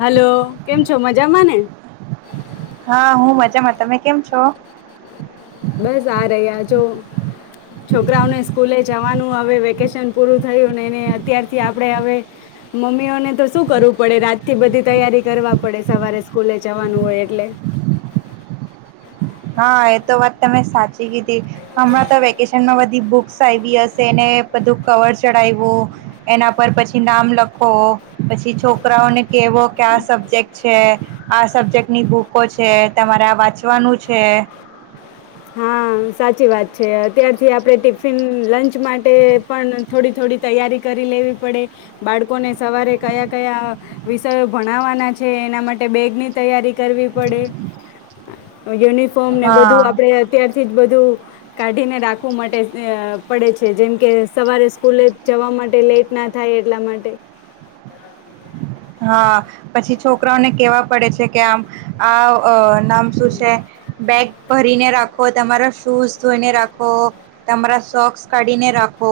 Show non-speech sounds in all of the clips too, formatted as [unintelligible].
Hello કેમ છો મજામાં ને. હા હું મજામાં તમે કેમ છો. બસ આ રહહી્યા જો છોકરાઓને સ્કૂલે જવાનું હવે વેકેશન પૂરું થયું ને એને અત્યારથી આપણે હવે મમ્મીઓને તો શું કરવું પડે રાતથી બધી તૈયારી કરવા પડે સવારે સ્કૂલે જવાનું હોય એટલે. હા એ તો વાત તમે સાચી કીધી. હમણાં તો વેકેશનમાં. બધી બુક્સ આવી હશે એને બધું કવર ચડાવું એના પર પછી નામ લખો પછી છોકરાઓને કેવો ક્યા સબ્જેક્ટ છે આ સબ્જેક્ટની બુકો છે તમારે આ વાંચવાનું જ. છે. હા સાચી વાત છે અત્યારથી આપણે ટિફિન લંચ માટે પણ થોડી થોડી તૈયારી કરી લેવી પડે બાળકોને સવારે કયા કયા વિષયો ભણાવવાના છે એના માટે બેગની તૈયારી કરવી પડે યુનિ. ફોર્મ ને વધુ હા આપ. અત્યારથી જ બધું કાઢીને રાખવું માટે પડે છે જેમ કે સવારે સ્કૂલે જવા માટે લેટ ના થાય એટલા માટે. હા પછી છોકરાઓને કેવા પડે છે કે આમ આ. નામ શું છે બેગ ભરીને રાખ. રાો તમારા શૂઝ ધોઈને રાખો તમારા સોક્સ કાઢીને રાખો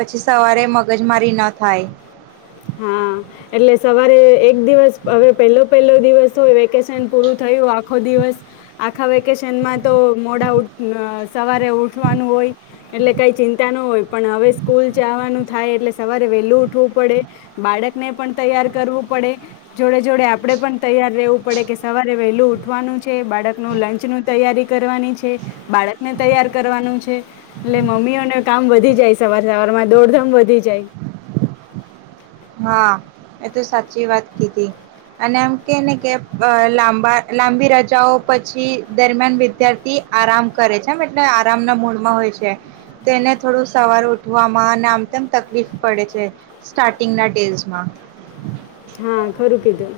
પછી સવારે મગજમારી ના થાય. હા એટલે સવારે એક. દિવસ હવે પહેલો. પેલો દિવસ થય વેકેશન પૂરું થયું. આખો દિવસ આ. આખા વેકેશનમાં તો મોડા સવારે ઉઠવાનું હોય એટલે કાંઈ ચિંતા ન હોય પણ હવે સ્કૂલ જવાનું થાય એટલે સવારે વહેલું ઉઠવું પડે બાળકને પણ તૈયાર કરવું પડે જોડે જોડે આપડે પણ તૈયાર રહેેવું પડે કે સવારે વહેલું ઉઠવાનું છે બાળકનું લંચ ન તૈયારી કરવાની છે બાળકને તૈયાર કરવાનું છે એટલે મમ્મીઓને કામ વધી જાય સવાર સવારમાં દોડધમ વધી જાય. હા એ તો સાચી વાત કીધી અને એમ કે ને કે લાંબા લાંબી રજાઓ પછી દરમિયાન વિદ્યાર્થી આરામ કરે છે એમ એટલે આરામના મૂળમાં હોય છે તો એને થોડું સવાર ઉઠવામાં અને આમ તેમ તકલીફ પડે છે સ્ટાર્ટ. [unintelligible] ટેસમાં. હા ખરું કીધું.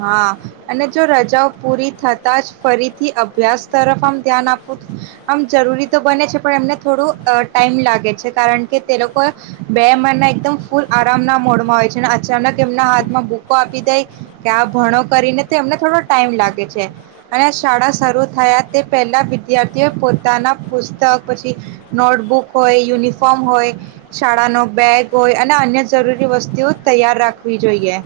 હા અને જો રજાઓ પૂરી થતા જ ફરીથી અભ્યાસ તરફ આમ ધ્યાન આપવું આમ જરૂરી તો બને છે પણ એમને થોડું ટાઈમ લાગે છે કારણ કે તે લોકો બે મહિના એકદમ ફૂલ આરામના મોડમાં હોય છે અને અચાનક. તેમમના હાથમાં ભૂકો આપી દાય. કે આ ભણો કરીને તે એમને થોડો ટાઈમ લાગે છે અને શાળા શરૂ થયા તે પહેલા વિદ્યાર્થીઓ પોતાના પુસ્તક પછી નોટબુક હોય યુનિફોર્મ હોય શાળાનો બેગ હોય અને અન્ય જરૂરી વસ્તુઓ તૈયાર રાખવી જોઈએ.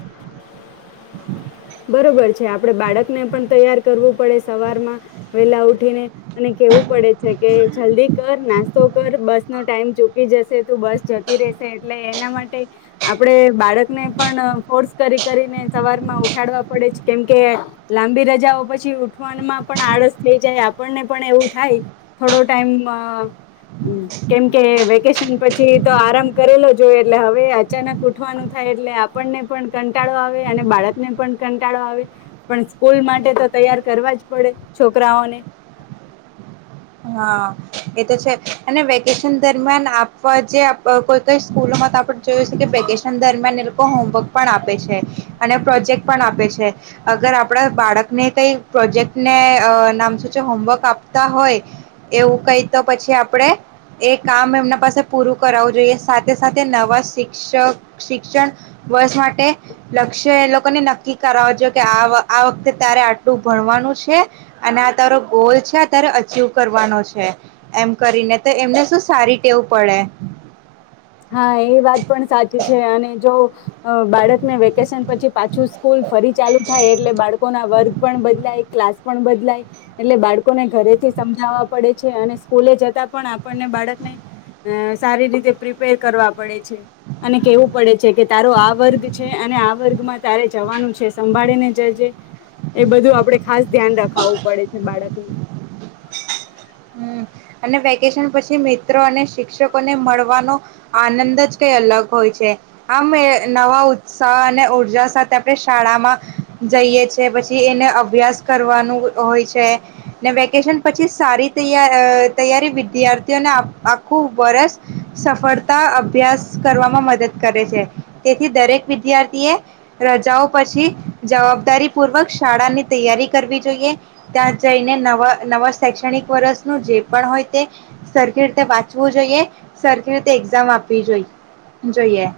હમ. [inaudible] બરોબર છે આપડે બાળક ને પણ તૈયાર કરવું પડે સવારમાં, વેલા ઉઠીને, અને કેવું પડે છે કે જલ્દી કર નાસ્તો કર બસ નો ટાઈમ ચૂકી જશે તો બસ જતી રહેશે એટલે એના માટે, આપણે બાળકને પણ ફોર્સ કરી કરીને સવારમાં ઉ ાવા પડે છે, કેમકે લાંબી રજાઓ પછી ઉઠવામાં પણ આળસ થઈ જાય આપણને પણ એવું થાય, થોડો ટાઈમ કેમકે વેકેશન પછી તો આરામ કરેલો જોય એટલે હવે અચાનક ઉઠવાનું થાય એટલે આપણને પણ કંટાળો આવે અને બાળક ને પણ કંટાળો આવે, પણ સ્કૂલ માટે તો તૈયાર કરવા જ પડે છોકરાઓને. હા એ તો છે અને વેકેશન દરમિયાન આપવા જે કોઈ કઈ સ્કૂલોમાં તો આપણે જોયું છે કે વેકેશન દરમિયાન એ લોકો હોમવર્ક પણ આપે છે અને પ્રોજેક્ટ પણ આપે છે અગર આપણા બાળકને કઈ પ્રોજેક્ટ ને નામ શ જે હોમવર્ક આપતા હોય. એવું કઈ તો પછી આપણેે એ કામ એમના પાસે પૂરું કરાવવું જોઈએ સાથે સાથે નવા શિક્ષક શિક્ષણ વર્ષ માટે લક્ષ્ય એ લોકોને નક્કી કર જોઈએ કે આ વખતે તારે આટલું ભણવાનું છે અને આ તારો ગોલ છે આ તારે અચિવ કરવાનો છે, એમ કરીને તો એમને શું સારી ટેવું પડે. હા એ વાત પણ સાચી છે અને જો, બાળકને વેકેશન પછી પાછું સ્કૂલ ફરી ચાલુ થાય એટલે બાળકો ના વર્ગ પણ બદલાય ક્લાસ પણ બદલાય, એટલે બાળકોને ઘરેથી સમજાવવા પડે છે અને સ્કૂલે જતા પણ આપણને બાળકને, સારી રીતે પ્રિપેર કરવા પડે છે, અને કેવું પડે છે કે તારો આ વર્ગ છે અને આ વર્ગમાં તારે જવાનું છે સંભાળી ને એ બધું આપડે ખાસ ધ્યાન રખાવવું પડે છે બાળકનું. અનેે વેકેસન પછ મિત્રો અને શિક્ષકો ને મળવાનો, આનંદ જ કઈ અલગ હોય છે, આમ નવા ઉત્સાહ અને ઉર્જા સાથે આપણે શાળામાં, જઈએ છે પછી એને અભ્યાસ કરવાનું હોય છે, ને વેકેશન પછી સારી તૈ તૈયારી વિદ્યાર્થીઓને આખું વર્ષ, સફળતા અભ્યાસ કરવામાં મદદ કરે છે, તેથી દરેક વિદ્યાર્થીએ, રજાઓ પછી જવાબદારી પૂર્વક શાળાની તૈયારી કરવી જોઈએ, ત્યાં જઈને નવા નવા શૈક્ષણિક વર્ષનું જે પણ હોય તે, સરખી રીતે વાંચવું જોઈએ, સરખી રીતે એક્ઝામ આપવી જોઈ જોઈએ.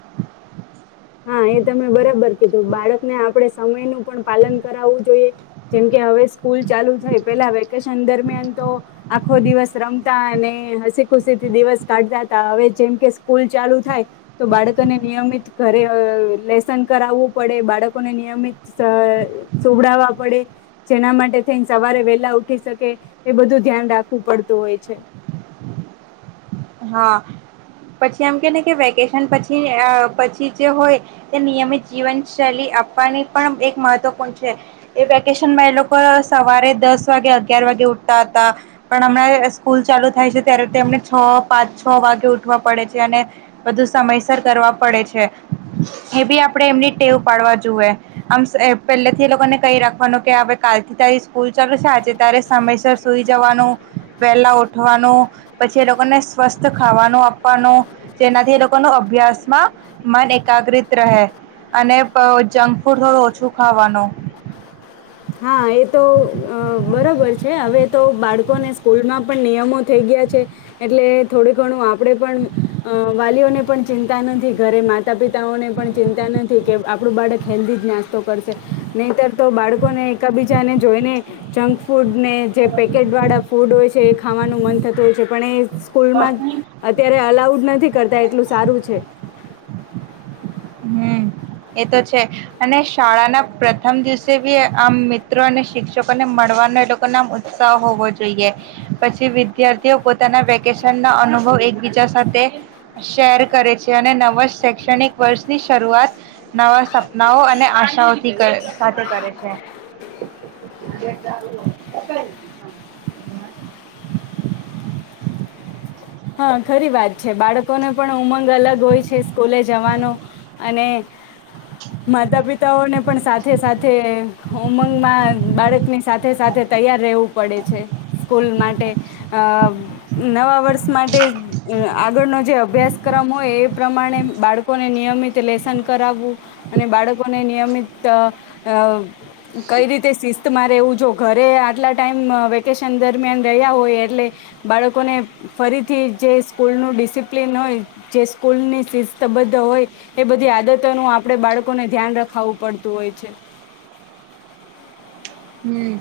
હા એ તમે બરાબર કીધું બાળકને આપડે સમયનું પણ પાલન કરાવવું જોઈએ. જેમકે હવે સ્કૂલ ચાલુ થઈ પેલા વેકેશન દરમિયાન તો આખો દિવસ રમ અને હસી ખુશીથી દિવસ કાઢતા હતા હવે જેમ કે સ્કૂલ ચાલુ થાય, તો બાળકોને નિયમિત ઘરે લેસન કરાવવું પડે બાળકોને નિયમિત સંભડાવવા પડે, જેના માટે થઈને સવારે વેલા ઉઠી શકે, એ બધું ધ્યાન રાખવું પડતું હોય છે. હા, પછી એમ કે ને કે વેકેશન પછી પછી જે હોય, એ નિયમિત જીવનશૈલી આપવાની પણ એક મહત્ત્વપૂર્ણ છે, એ વેકેશનમાં એ લોકો સવારે દસ વાગે અગિયાર વાગે ઉઠતા હતા, પણ હમણાં સ્કૂલ ચાલુ થાય છે ત્યારે તો એમને છ પાંચ છ વાગે ઉઠવા પડે છે અને, બધુ સમયસર કરવા પડે છે, એ બી આપડે એમની ટેવ પાડવા જોએ, આમ પહેલેથી એ લોકોને કહી રાખવાનું કે આપ કાલ થી ત સ્કૂલ ચાલુ છે આજે ત્યારે સમયસર સુઈ જવાનું, વહેલા ઉઠવાનું, પછી એ લોકોને સ્વસ્થ ખાવાનું આપવાનો, જેનાથી એ લોકો ન અભ્યાસમાં મન એકાગ્રિત રહે, અને જંક ફૂડ થોડું ઓછું ખાવાનું. હા એ તો બરાબર છે હવે તો બાળકોને સ્કૂલમાં પણ નિયમો થઈ ગયા છે એટલે થોડું ઘણું આપણે પણ વાલીઓને પણ ચિંતા નથી ઘરે માતા પિતાઓને પણ ચિંતા નથી કે આપણું બાળક હેલ્ધી જ નાસ્તો કરશે નહીતર તો બાળકોને એકબીજાને જોઈને. જંક ફૂડને જે પેકેટવાળા ફૂડ હોય છે એ ખાવાનું મન થતું હોય છે પણ એ સ્કૂલમાં અત્યારે અલાઉડ નથી. કરતા એટલું સારું છે. હમ એ તો છે, અને શાળાના પ્રથમ દિવસે બી આમ મિત્રો અને શિક્ષકોને મળવાનો એ લોકો ના આમ ઉત્સાહ હોવો જોઈએ, પછી વિદ્યાર્થીઓ પોતાના વેકેશન ના અનુભવ એકબીજા સાથે શેર કરે છે, અને નવા શૈક્ષણિક વર્ષની શરૂઆત નવા સપનાઓ અને આશાઓથી સાથે કરે છે. હા ખરી વાત છે બાળકોને પણ ઉમંગ અલગ હોય છે સ્કૂલે જવાનો, અને માતા પિતાઓને પણ સાથે સાથે ઉમંગમાં બાળકની સાથે સાથે તૈયાર રહેવું પડે છે, સ્કૂલ માટે. અ નવા વર્ષ માટે આગળનો જે અભ્યાસક્રમ હોય એ પ્રમાણે બાળકોને નિયમિત તે લેેશન કરાવવું અને બાળકોને નિયમિત અ કઈ રીતે શિસ્તમાં રહેવું. જો ઘરે આટલા ટાઈમ વેકેશન દરમિયાન રહ્યા હોય એટલે બાળકોને ફરીથી જે સ્કૂલ નું ડિસિપ્લિન હોય જે સ્કૂલની શિસ્તબદ્ધ હોય એ બધી આદતોનું આપણેે બાળકોને ધ્યાન રખાવું પડતું હોય છે. હમ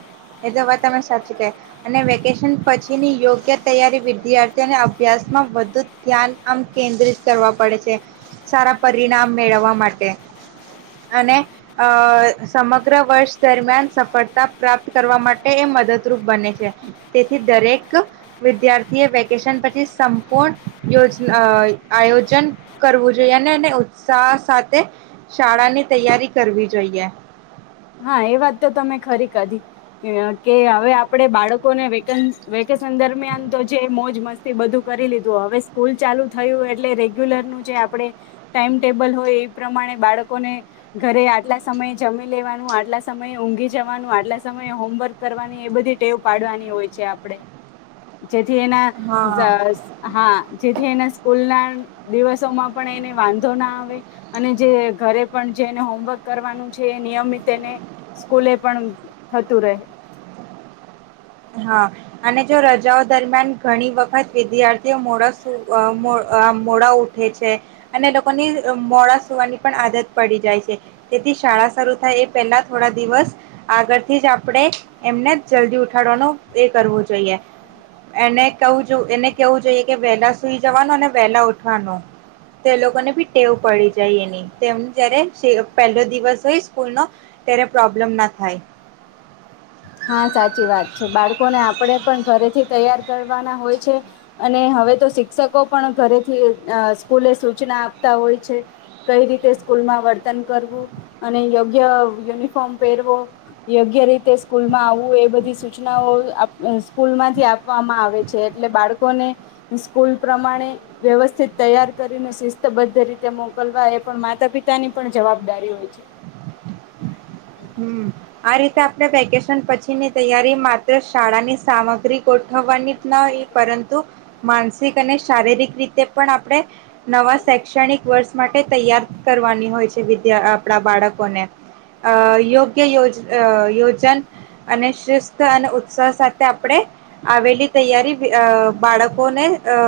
એ તો વાત તમે સાચી કહિ અને વેકેશન પછીની યોગ્ય તૈયારી વિદ્યાર્થીઓને અભ્યાસ માં વધુ ધ્યાન આમ કેન્દ્રિત કરવા પડે છે સારા પરિણામ મેળવવા માટે અને અ સમગ્ર વર્ષ દરમિયાન સફળ તા પ્રાપ્ત કરવા માટે એ મદદરૂપ બને છે તેથી દરેક વિદ્યાર્થી એ વેકેશન પછી સંપૂર્ણ યોજ આયોજન કરવું જોઈએ અને ઉત્સાહ સાથે શાળાની તૈયારી કરવી જોઈએ. હા એ વાત તો તમે ખરી કરી કે હવે આપડે બાળકોને વેકન વે કેસન દરમિયાન તો જે મોજ મ બધુ કરી લીધું હવે સ્કૂલ ચાલુ થયું એટલે રેગ્યુલર નું જે આપણે ટાઈમ ટેબલ હોય એ પ્રમાણે બાળકોને ઘરે આટલા સમય જમી લેવા નું આટલા સમયે ઊંઘી જવાનું આટલા સમયે હોમવર્ક કરવાની એ બધી ટેવ પાડવાની હોય છે આપણે જેથ થી એના હા [unintelligible] હા જે જે એના સ્કૂલ ના દિવસોમાં પણ એને વાંધો ના આવે અને જે ઘરે પણ જે એને હોમવર્ક કરવાનું છે એ નિયમિત તેને સ્કૂલે પણ થતું રહે. હા અને જો રજાઓ દરમિયાન ઘણી વખત વિદ્યાર્થીઓ મોડા સુ અ મો અ મોડા ઉઠે છે અને લોકોની મોડા સુવાની પણ આદત પડી જાય છે તેથી શાળા શરૂ થાય એ પહેલા થોડા દિવસ આગળથી જ આપણે એમને જલ્દી ઉઠ ઉઠાડવાનું એ કરવું જોઈએ એને કવુ એને કેવું જોઈએ કે વહેલા સુઈ જવાનું અને વહેલા ઉઠવાનું તે લોકોને બી ટેવ પડી જાય એની તેમ ત્યારે પહેલો દિવસ હોય સ્કૂલનો ત્યારે પ્રોબ્લેમ ના થાય. હા સાચી વાત છે બાળકોને આપણે પણ ઘરેથી તૈયાર કરવાના હોય છે અને હવે તો શિક્ષકો પણ ઘરેથી સ્કૂલે સૂચના આપતા હોય છે કઈ રીતે સ્કૂલમાં વર્તન કરવું અને યોગ્ય યુનિફોર્મ પહેરવો યોગ્ય રીતે સ્કૂલમાં આવવું એ બધી સૂચનાઓ સ્કૂલમાંથી આપવામાં આવે છે એટલે બાળકોને સ્કૂલ પ્રમાણે વ્યવસ્થિત તૈયાર કરીને શિસ્તબદ્ધ રીતે મોકલવા એ પણ માતા પિતાની પણ જવાબદારી હોય છે. હમ્મ આ રીતે આપણે વેકેશન પછીની તૈયારી માત્ર શાળાની સામગ્રી ગોઠવાની નઈ પરંતુ માનસિક અને શારીરિક રીતે પણ આપણે નવા શૈક્ષણિક વર્ષ માટે તૈયાર કરવાની હોય છે વિદ્યા આપણા બાળકોને. અ ઈ. કે યોજ અ યોજન, અને શિસ્ત અને ઉત્સાહ સાથે આપણે, આવેલી તૈયારી અ બાળકોને અ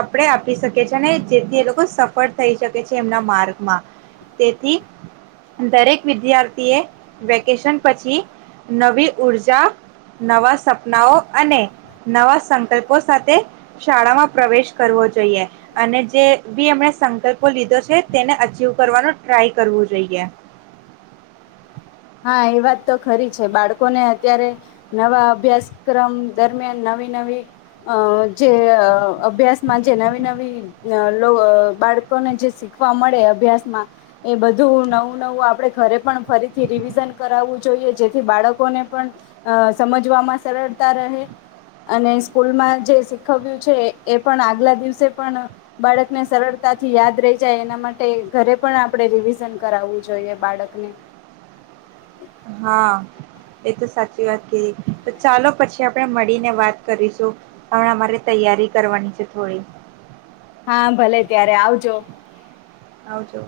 આપણે આપી શકીએ છીએ અને જેથી એ લોકો સફળ થઈ શકે છે એમના માર્ગમાં, તેથી દરેક વિદ્યાર્થી એ વેકેશન પછી, નવી ઊર્જા નવા સપનાઓ અને નવા સંકલ્પો સાથે, શાળામાં પ્રવેશ કરવો જોઈએ, અને જે બી એમણે સંકલ્પો લીધો છે તેને અચિવ કરવાનો ટ્રાય કરવો જોઈએ. હા એ વાત તો ખરી છે બાળકોને અત્યારે, નવા અભ્યાસક્રમ દરમિયાન નવી નવી અ જે અભ્યાસમાં જે નવી નવી અ લો બાળકોને જે શીખવા મળે અભ્યાસમાં, એ બધું નવું નવું આપણે ઘરે પણ ફરી થી રિવિઝન કરાવવું જોઈએ જેથી બાળકોને પણ, સમજવામાં સરળતા રહે, અને સ્કૂલમાં જે શીખવ્યું છે એ પણ આગલા દિવસે પણ બાળકને સરળતાથી યાદ રહી જાય એના માટે ઘરે પણ આપણે રિવિઝન કરાવવું જોઈએ બાળકને. હા, એ તો સાચી વાત કીધી તો ચાલો પછી આપણે મળીને વાત કરીશું, પણ અમારે તૈયારી કરવાની છે થોડી. હા ભલે ત્યારે આવજો. આવ જો.